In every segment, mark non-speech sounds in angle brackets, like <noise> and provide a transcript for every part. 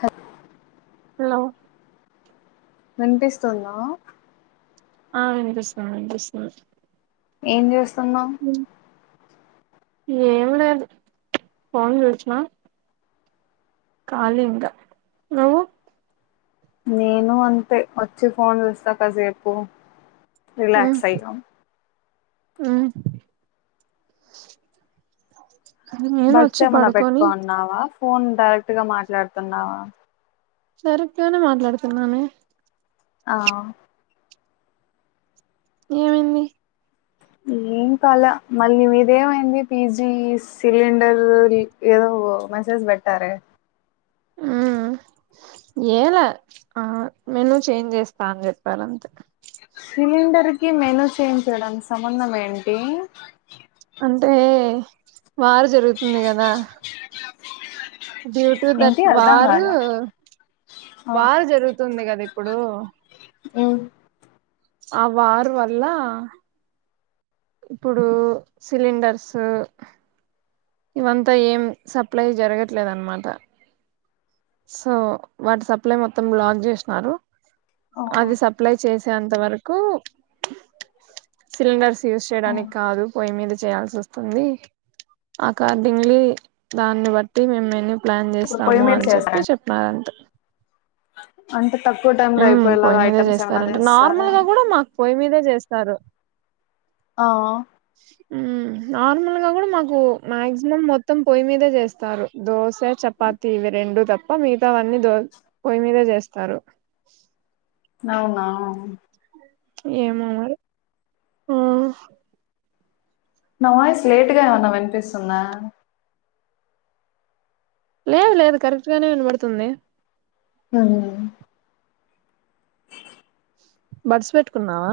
Hatf hello వినిపిస్తుందా ఆ వినిపిస్తుంది వినిపిస్తుంది ఎం జేస్ తున్నావ్ ఎం లేదు ఫోన్ జూసిన కాలి ఇంగ నువ్వు నేను అంతే వచ్చి ఫోన్ చూస్తా కాసేపు రిలాక్స్ అయ్యాం హ్మ్ నేను బడ్స్ వచ్చి ఏమన్నా పడుకొని పెట్టుకోన్నావా ఫోన్ డైరెక్టుగా మాట్లాడుతున్నావా సరిగ్గానే మాట్లాడుతున్నానే ఆ ఏమైంది ఎం కాలే మళ్ళీ మీది ఏమైంది పీజీ సిలిండర్ ఏదో మెసేజ్ పెట్టారే ఉ ఎలే ఆ మెను చేంజ్ చేస్తా అని చెప్పారంతే సిలిండర్కిి మెను చేంజ్ చేయడానికి సంబంధం ఏంటి అంటే వార్ జరుగుతుంది కదా డ్యూ టు దట్ ఏంటి అర్ధం వారు కాల ఆ వార్ జరుగుతూ తుంది కద ఇప్పుడు ఉ ఆ వార్ వళ్ళ ఇప్పుడు సిలిండర్సు ఇవంత ఏం సప్లై జరగట్లేధన్నమాట సో వాటి సప్లై మొత్తం బ్లాక్ చేసినారు ఆ అది సప్లై చేసి య్యే అంత వరకు సిలిండర్స్ యూస్ ఆ చేయడానికి కాదు పోయి మీద చేయాల్సొస్తుంది అకార్డింగ్లీ దాన్ని బట్టి మేమ్ మెను ప్లాన్ ఇప్పుడు పొయ్యి జెస్తాము అని చెప్ చెప్న్నారుారంత అంతే ఉ పొయ్యి మీదే చేస్తారంటే నార్మల్ చేస్తారా గా కూడా మాకు పొయ్యి మీదే చేస్తారు తరు ఆ నార్మల్గా కూడా మాకు మాక్సిమం మొత్తం పొయ్యి మీదే చేస్తారు దోశ చపాతి ఇవి రెండు తప్ప మిగతావన్నీ దో పొయ్యి మీదే చేస్తారు అవునా ఏమ మరి ఆ నా వాయిస్ లేటుగా ఏమన్నా వినిపిస్తుందా లేదు లేదు కరెక్ట్ గానే వినబడుతుంది హ్మ్మ్ <inaudible> బడ్స్ పెట్టుకున్నావా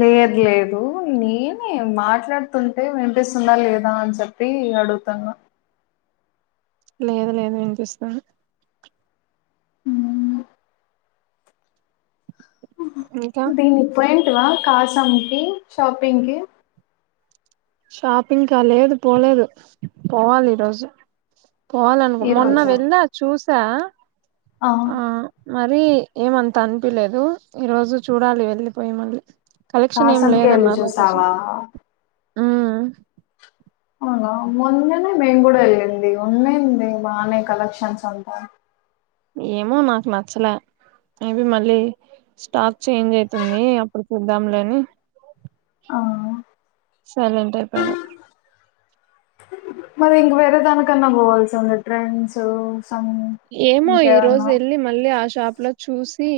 లేదు లేదు నేనే మాట్లాడుతుంటే వినిపిస్తుందా లేదా అని చెప్పి అడుగుతున్నా లేదు లేదు నేను చూస్తాను ఉ ఇంకా దీనిపోయి కాసంకిి షాపింగ్కి షాపింగ్ క లేదు పోలేదు పోవాలి ఈరోోజు పోవాలనుకో ఈ మొన్న రోజా వెళ్దా చూసి సా ఆ మరి ఏమంత అనిపిలేదు ఈ రోజు చూడాలి వెళ్ళిపోయి మళ్ళీ కలెక్షన్ ఏం కాసం కేళు చూసావా మ్మహ్ అవునా మొన్ననే మేము కూడా వెళ్ళింది ఉన్నాంది బాగానే కలెక్షన్స్ అంతా ఏమో మా కు నచ్చలే మేబి మళ్ళీ స్టాక్ చేంజ్ అయితుంది అప్పుడు చూద్దాంలేని ఆ సైలెంట్ అయిపోనా మరి ఇంక వేరే దానికన్నా పోవాల్సి ఉంది ట్రెండ్స్ సం ఏమో ఈ రోజు ఇంకేమన్నా వెల్లి మళ్ళీ ఆశ షాప్లో చూసి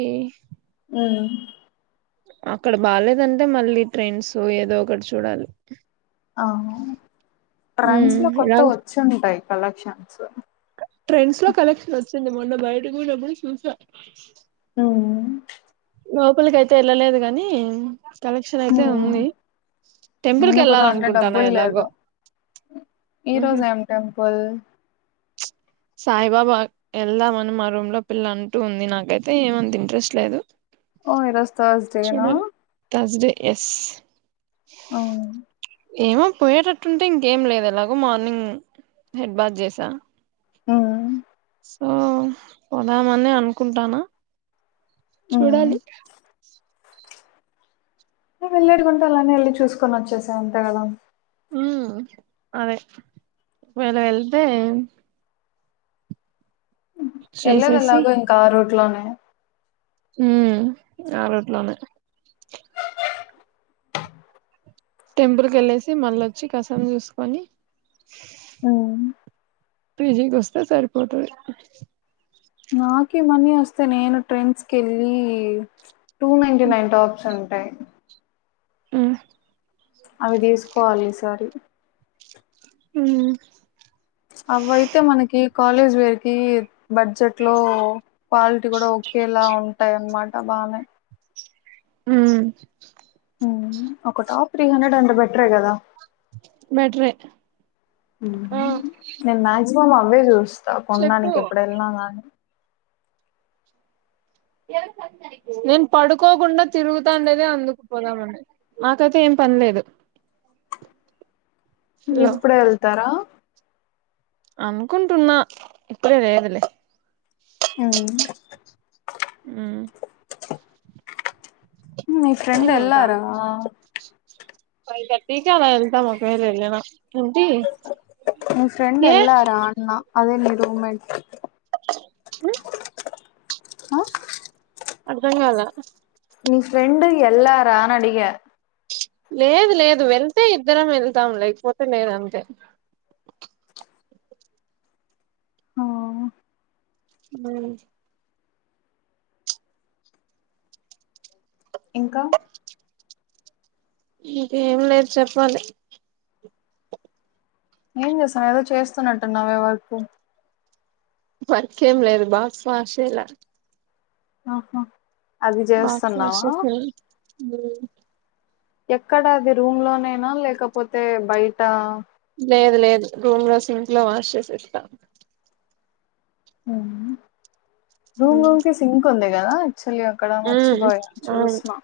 అవును అక్కడ బాలేదంటే మళ్ళీ ట్రెండ్స్ ఏదో ఒకటి చూడాలి అవు ట్రెండ్స్ ఉమ్ లో కొత్త ఇలాగ వచ్చింటాయి కలక్షన్స్ ట్రెండ్స్ లో కలెక్షన్ వచ్చ కొ మొన్న బయతపోయినబ్బుడు చూసా అవును లోపలికియితే వెళ్ళలేదు కాని కలెక్షన్ అయితే ఉంది టెంపుల్ నేను పోదాం అంటే కెళ్ళాలనుకుంటాను డబ్బులు లేదు ఎలాగో ఈ రోజు ఏం టెంపుల్ సాయిబాబా వెళ్దామని మా రూమ్ లో పిల్ల అంటూ ఉంది నాకైతే ఏమంత ఇంట్రెస్ట్ లేదు ఓ ఈరోజు థర్స్డేనా చూడాలి థర్స్డే ఎస్ అవును ఏమో పోయేటట్టుంటే ఇంకేం లేదు ఎలాగో మార్నింగ్ హెడ్ బాత్ చేసా మ్మహ్ సో పోదామని అనుకుంటానా ఉమ్ చూడాలి వెళ్ళడుకుంటే అలానే వెళ్ళి చూసుకొని వచ్చేసా అంతే కదా మ్మ్ అదే ఒకవేళ ఏళ్తే చేసేసి ఎల్లేదేలాగో ఆ రూట్లోనే ఆ మ్మ్ ఆ రూట్లోనే టెంపుల్ కెళ్ళేసి మళ్ళ వచ్చి కసం చూసుకొని మ్మహ్ పీజీకొస్తే సరిపోతాది నాకే మనీ వస్తే నేను ట్రెండ్స్ కె ళ్ళి టూ నైన్టీ నైన్ టాప్స్ ఉం ప్రే ఆ అవి తీసుకోవాలి ఈసారి హ అవిఐతే మనకి కాలేజ్ వేర్ కి బడ్జెట్ లో కాలిటీ కూడా ఒకఓకేలా ఉంటే ట అనమాట బాగానే హ ఒక టాప్ త్రీ హండ్రెడ్ అంటే బెటరే కదా బెటరే ఆ నా అ మమ్మీ చూస్తుంది చెప్పు కొండానికి ఎప్పుడు వెళ్ళినా కానీ నేను పడుకోకుండా తిరుగుతాండేది అందుకుపోదామని మాకైతే ఏం పనిలేదు ఇప్పుడు వెళ్తారా అనుకుంటున్నా ఇప్పుడే లేదులే అవు ఆ మీ ఫ్రెండ్ వెళ్ళ ర ఫైవ్ థర్టీ ఎంత మాకు వెళ వెళ్ళనా ఫ్రెండ్ ఏ వేలర్ ఆను అదే లేదు అమ్మాయి అ ఆ అగ అాల న ఫ్రెం వెలిలరా అగా లేదు లేదు వెళ్తే ఇద్దరం వెళ్తాం లేకపోతే లేదంతే ఆ అ ఇంకా ఇంకేం లేదు చెప్పాలి ఏం చేసాం ఏదో చేస్తున్నట్టున్నావవే వరకు వర్క్ ఆమె లేదు ఆశలా ఆఓహో బస్ ఎక్కడా అది రూమ్ లోనేైనా లేకపోతే బయట లేదు లేదు రూమ్ లో సింక్ లో వాష్ చేసి ఇస్తాం అ రూమ్ ఉమ్ రూమ్ క సింక్ ఉంద అక్కడ మర్చిపోయి అవును చూసమా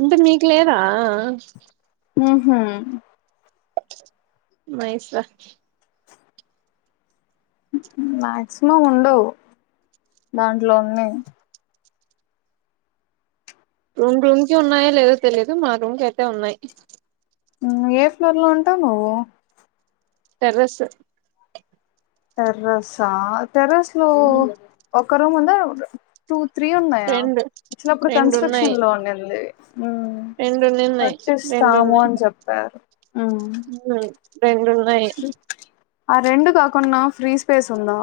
అంటే మీకు లేదా మ్మ్ హ్మ్ మైస్ర మాక్సిమం ఉండవు దాంట్లో ఉన్నయి రూమ్ రూమ్ కి ఉన్నాయా లేదో తెలీదు మా రూమ్ కి అయితే ఉన్నాయి మ్మ్ ఏ ఫ్లోర్ లో ఉంటావు నువ్వు టెర్రస్ టెర్రస్సా టెర్రస్ లో ఒక్ క రూమ్ ఉందా టు త్రీ ఉన్నాయా రెండు వచ్చినప్పుడు రెండు ఉన్నాయి. కన్స్ట్రక్షన్ లో ఉన్నింది మ్మ్ రెండున్నాయి రెండున్నిన్నాయి కట్టిస్తాము రెండున్నాయి అని చెప్పారు రెండు ఉన్నాయి ఆ రెండు కాకుండా ఫ్రీ స్పేస్ ఉందా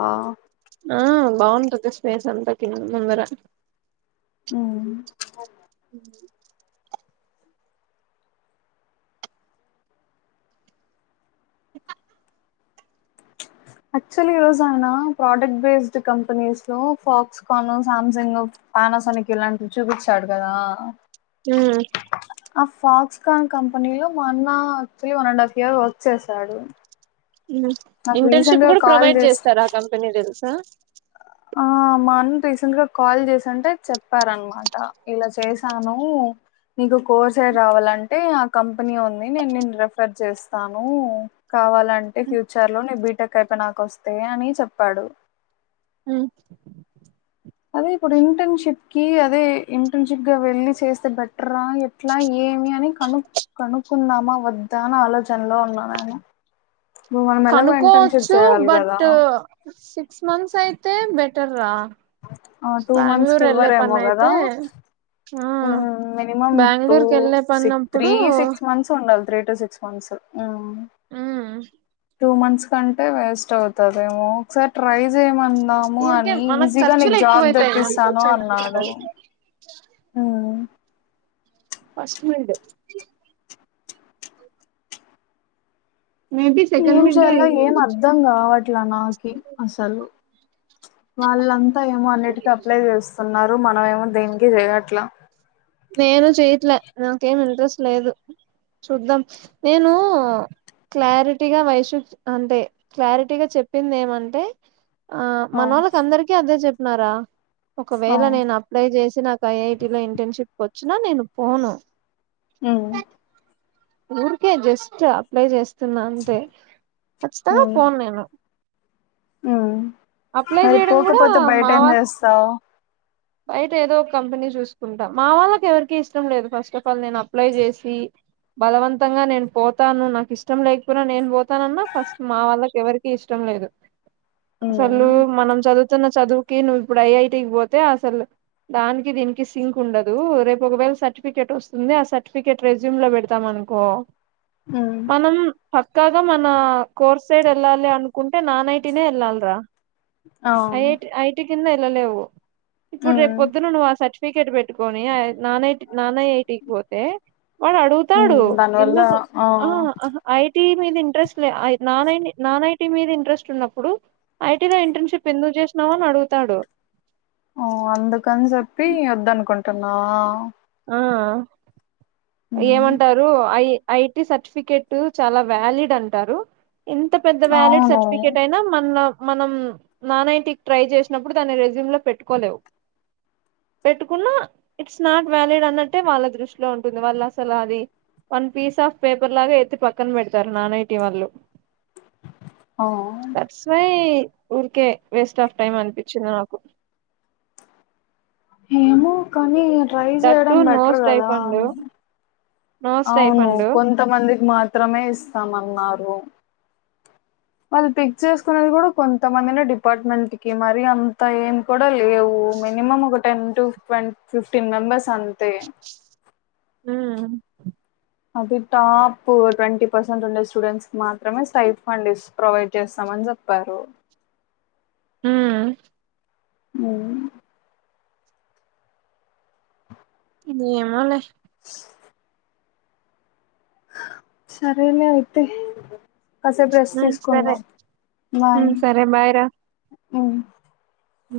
ఆ బాగుంటది స్పేస్ అంతా కింద ముందర మ్మ్ హ యాక్చువల్లీ ఈరోజు ఆయన ప్రోడక్ట్ బేస్డ్ కంపెనీస్ లో ఫాక్స్కాను సామ్సంగ్ పానసోనిక్ ఇలాంటివి చూపిచ్చాడు కదా హ్మ్ ఆ ఫాక్స్కాన్ కంపెనీ లో మా అన్న actually one and half year work చేశాడు నాకు ఇంటర్న్షిప్ రీసెంట్‌గా కూడా కాల్ ప్రొవైడ్ చేసి చేస్తారు ఆ కంపెనీ చేస్ ఆ ఆ మాన్న రీసెంట్గా కాల్ చేసింటే చెప్పారనమాట ఇలా చేశాను నీకు కోర్సే రావాలంటే ఆ కంపెనీ ఉంది నేను నేను రెఫర్ చేస్తాను కావాలంటే ఫ్యూచర్లో నేను బీటెక్ అయిపోయి నాక వస్తే అని చెప్పాడు మ్మ్ అదే ఇప్పుడు ఇంటర్న్షిప్ కి అదే ఇంటర్న్షిప్గా వెళ్ళి చేస్తే బెటరా ఎట్లా ఏమి అని కను కనుక్కుందామా వద్దా అని ఆలోచనలో ఉన్నా నేను ఇప్పుడు మనం ఎలాగో ఇంటర్న్‌షిప్ కనుకోవచ్చు చేయాలి గదా! బట్ సిక్స్ మంత్స్ అయితే బె టర్రా ఆ టూ మంత్స్ కి ఇవ్వరేమో కదా అయితే ఆ మినిమం టూ బెంగళూరుకి వెళ్ళే సి త్రీ పన్నప్పుడు సిక్స్ మంత్స్ ఉండాలి త్రీ అంటే సిక్స్ మంత్స్ మ్మ్ మ్మ్ టూ మంత్స్ కంటే వేస్ట్ అవతదేమో ఒకసారి ట్రై జేయమందాము ఊరికే అని మనకు ఈజీగా ఖర్చులు నీకు జాబ్ ఎక్కువైతాయి మనకు తెప్పిస్తాను వచ్చేదానికన్నా అన్నాడు ఫస్ట్ మిడ్ మేబి సెకండ్ ఏం మిడ్ చేయలో అయి ఏం అర్థం కావట్లా నాకి అసలు వాళ్ళంతా ఏమో అన్నిటికీ అప్లై చేస్తున్నారు రు మనమేమో దేనికి చేయట్లా నేను చేయట్లే నాకేమి ఇంట్రెస్ట్ లేదు చూద్దాం నేను క్లారిటీగా వైషు అంటే క్లారిటీగా చెప్పింది ఏమంటే ఆ అవు మనోళ్ళకి అందరికీ అదే చెప్ న్నారా ఒకవేళ అవు నేను అప్లై చేసి నాకు ఐఐటి లో ఇంటర్న్షిప్ వచ్చిన నేను పోను ఉమ్ ఊర్కే జస్ట్ అప్లై జెస్ తున్నా అంతే, ఖచ్చితంగ పోను నేను. ఉమ్ అప్లై మరి చేయడం కూడా పోకపోతే బయట మా ఏం చేస్తావు. బయట ఏదోక కంపెనీ చూసుకుంటా. మా వాళ్ళకి ఎవరికి ఇష్టం లేదు ఫస్ట్ ఆఫ్ ఆల్ నేను అప్లై చేసి బలవంతంగా నేను పోతాను, నాకు ఇష్టం లేకపోనా నేను పోతానన్నా ఫస్ట్ మా వాళ్ళకి ఎవరికి ఇష్టం లేదు. అసలు హ్మ్ మనం చదువు తున్న చదువుకి నువ్ ఇప్పుడు ఐ ఐ టీ కి పోతే ఆస్ సలు దానికి దీనికి సింక్ ఉండదు, రేపు ఒకవేళ సర్టిఫికెట్ వస్తుంది, ఆ సర్టిఫికేట్ రెజ్యూమ్ లో పెడతాం అనుకో హ్మ్ మనం పక్కాగా మన కోర్ సైడ్ వెళ్ళాలి అనుకుంటే నాన్ ఐ టి నే వెళ్ళాలిరా. అ ఐఐటి ఐటీ కింద ఎల్ల లేవు. ఇప్పుడు రేప్పొద్దున నువా సర్టిఫ్ క్రికెట్ పెట్టుకొని I non I, non I I T కిపోతే వాడడుగుతాడు, హ్మ్ దానివల్ల ఎందుకు ఆ అహా హ్ ఐ టీ మీద ఇంట్రెస్ట్ లే ఐ నాన్ ఐటీ మీద ఇంట్రెస్ట్ ఉన్నప్పుడు ఐటీ లో ఇంటర్న్షిప్ ఎందుకు చేసినావని అడుగుతాడు. ఆ అందుకని చెప్పి వద్దనుకుంటున్నవా ఆ హ్మ్ ఏమంటారు అయ్ ఐ టి సర్టిఫికెట్ చాల వ్యాలిడ్ అంటారు. ఇంత పెద్ద వ్యాలిడ్ అవును. సర్టిఫికెట్ అయినా, మన మనం నాన్ ఐ టీ కి ట్రై చేసినప్పుడు దాన్ని రెజ్యూమ్ లో పెట్టుకోలేవు. పెట్టుకున్న ఇట్స్ నాట్ వ్యాలిడ్ అన్నట్టే వాళ్ళ దృష్టిలో ఉంటుంది, వాళ్ళు అసలు అది వన్ పీస్ ఆఫ్ పేపర్ లాగా ఎత్తి పక్కన పెడతారు నాన్ ఐ టి వాళ్ళు. ఆ థట్స్ వై ఊరికే వేస్ట్ ఆఫ్ టైమ్ అనిపిచింది నాకు. హేమో కనీ అట్ ట్రై దట్ టు చేయడం నో బెట్టర్ కదా స్టైఫండ్ అన్ నో అవును స్టైఫండ్ కొంతమందికి మాత్రమే ఇస్తామన్నారు. వాళ్ళు పిక్ చేసుకున్నది కూడ కొంతమందినే డిపార్ట్మెంట్కి, మరి అంత ఏమ్ కూడా లేవు. మినిమం ఒక ten to twenty fifteen members అంతే. ఉమ్ అది టాప్ ట్వంటీ పర్సెంట్ ఉండే స్టూడెంట్స్ కి మాత్రమే స్టై ఫండ్ ఇస్ ప్రొవైడ్ చేస్తామని చెప్పారు. ఉమ్ ఉమ్ ఏమొలే సరేలే అయితే కాసేపు రెస్ట్ సరే తీసుకుందాం సరే బయ్ రా మ్మ్ అ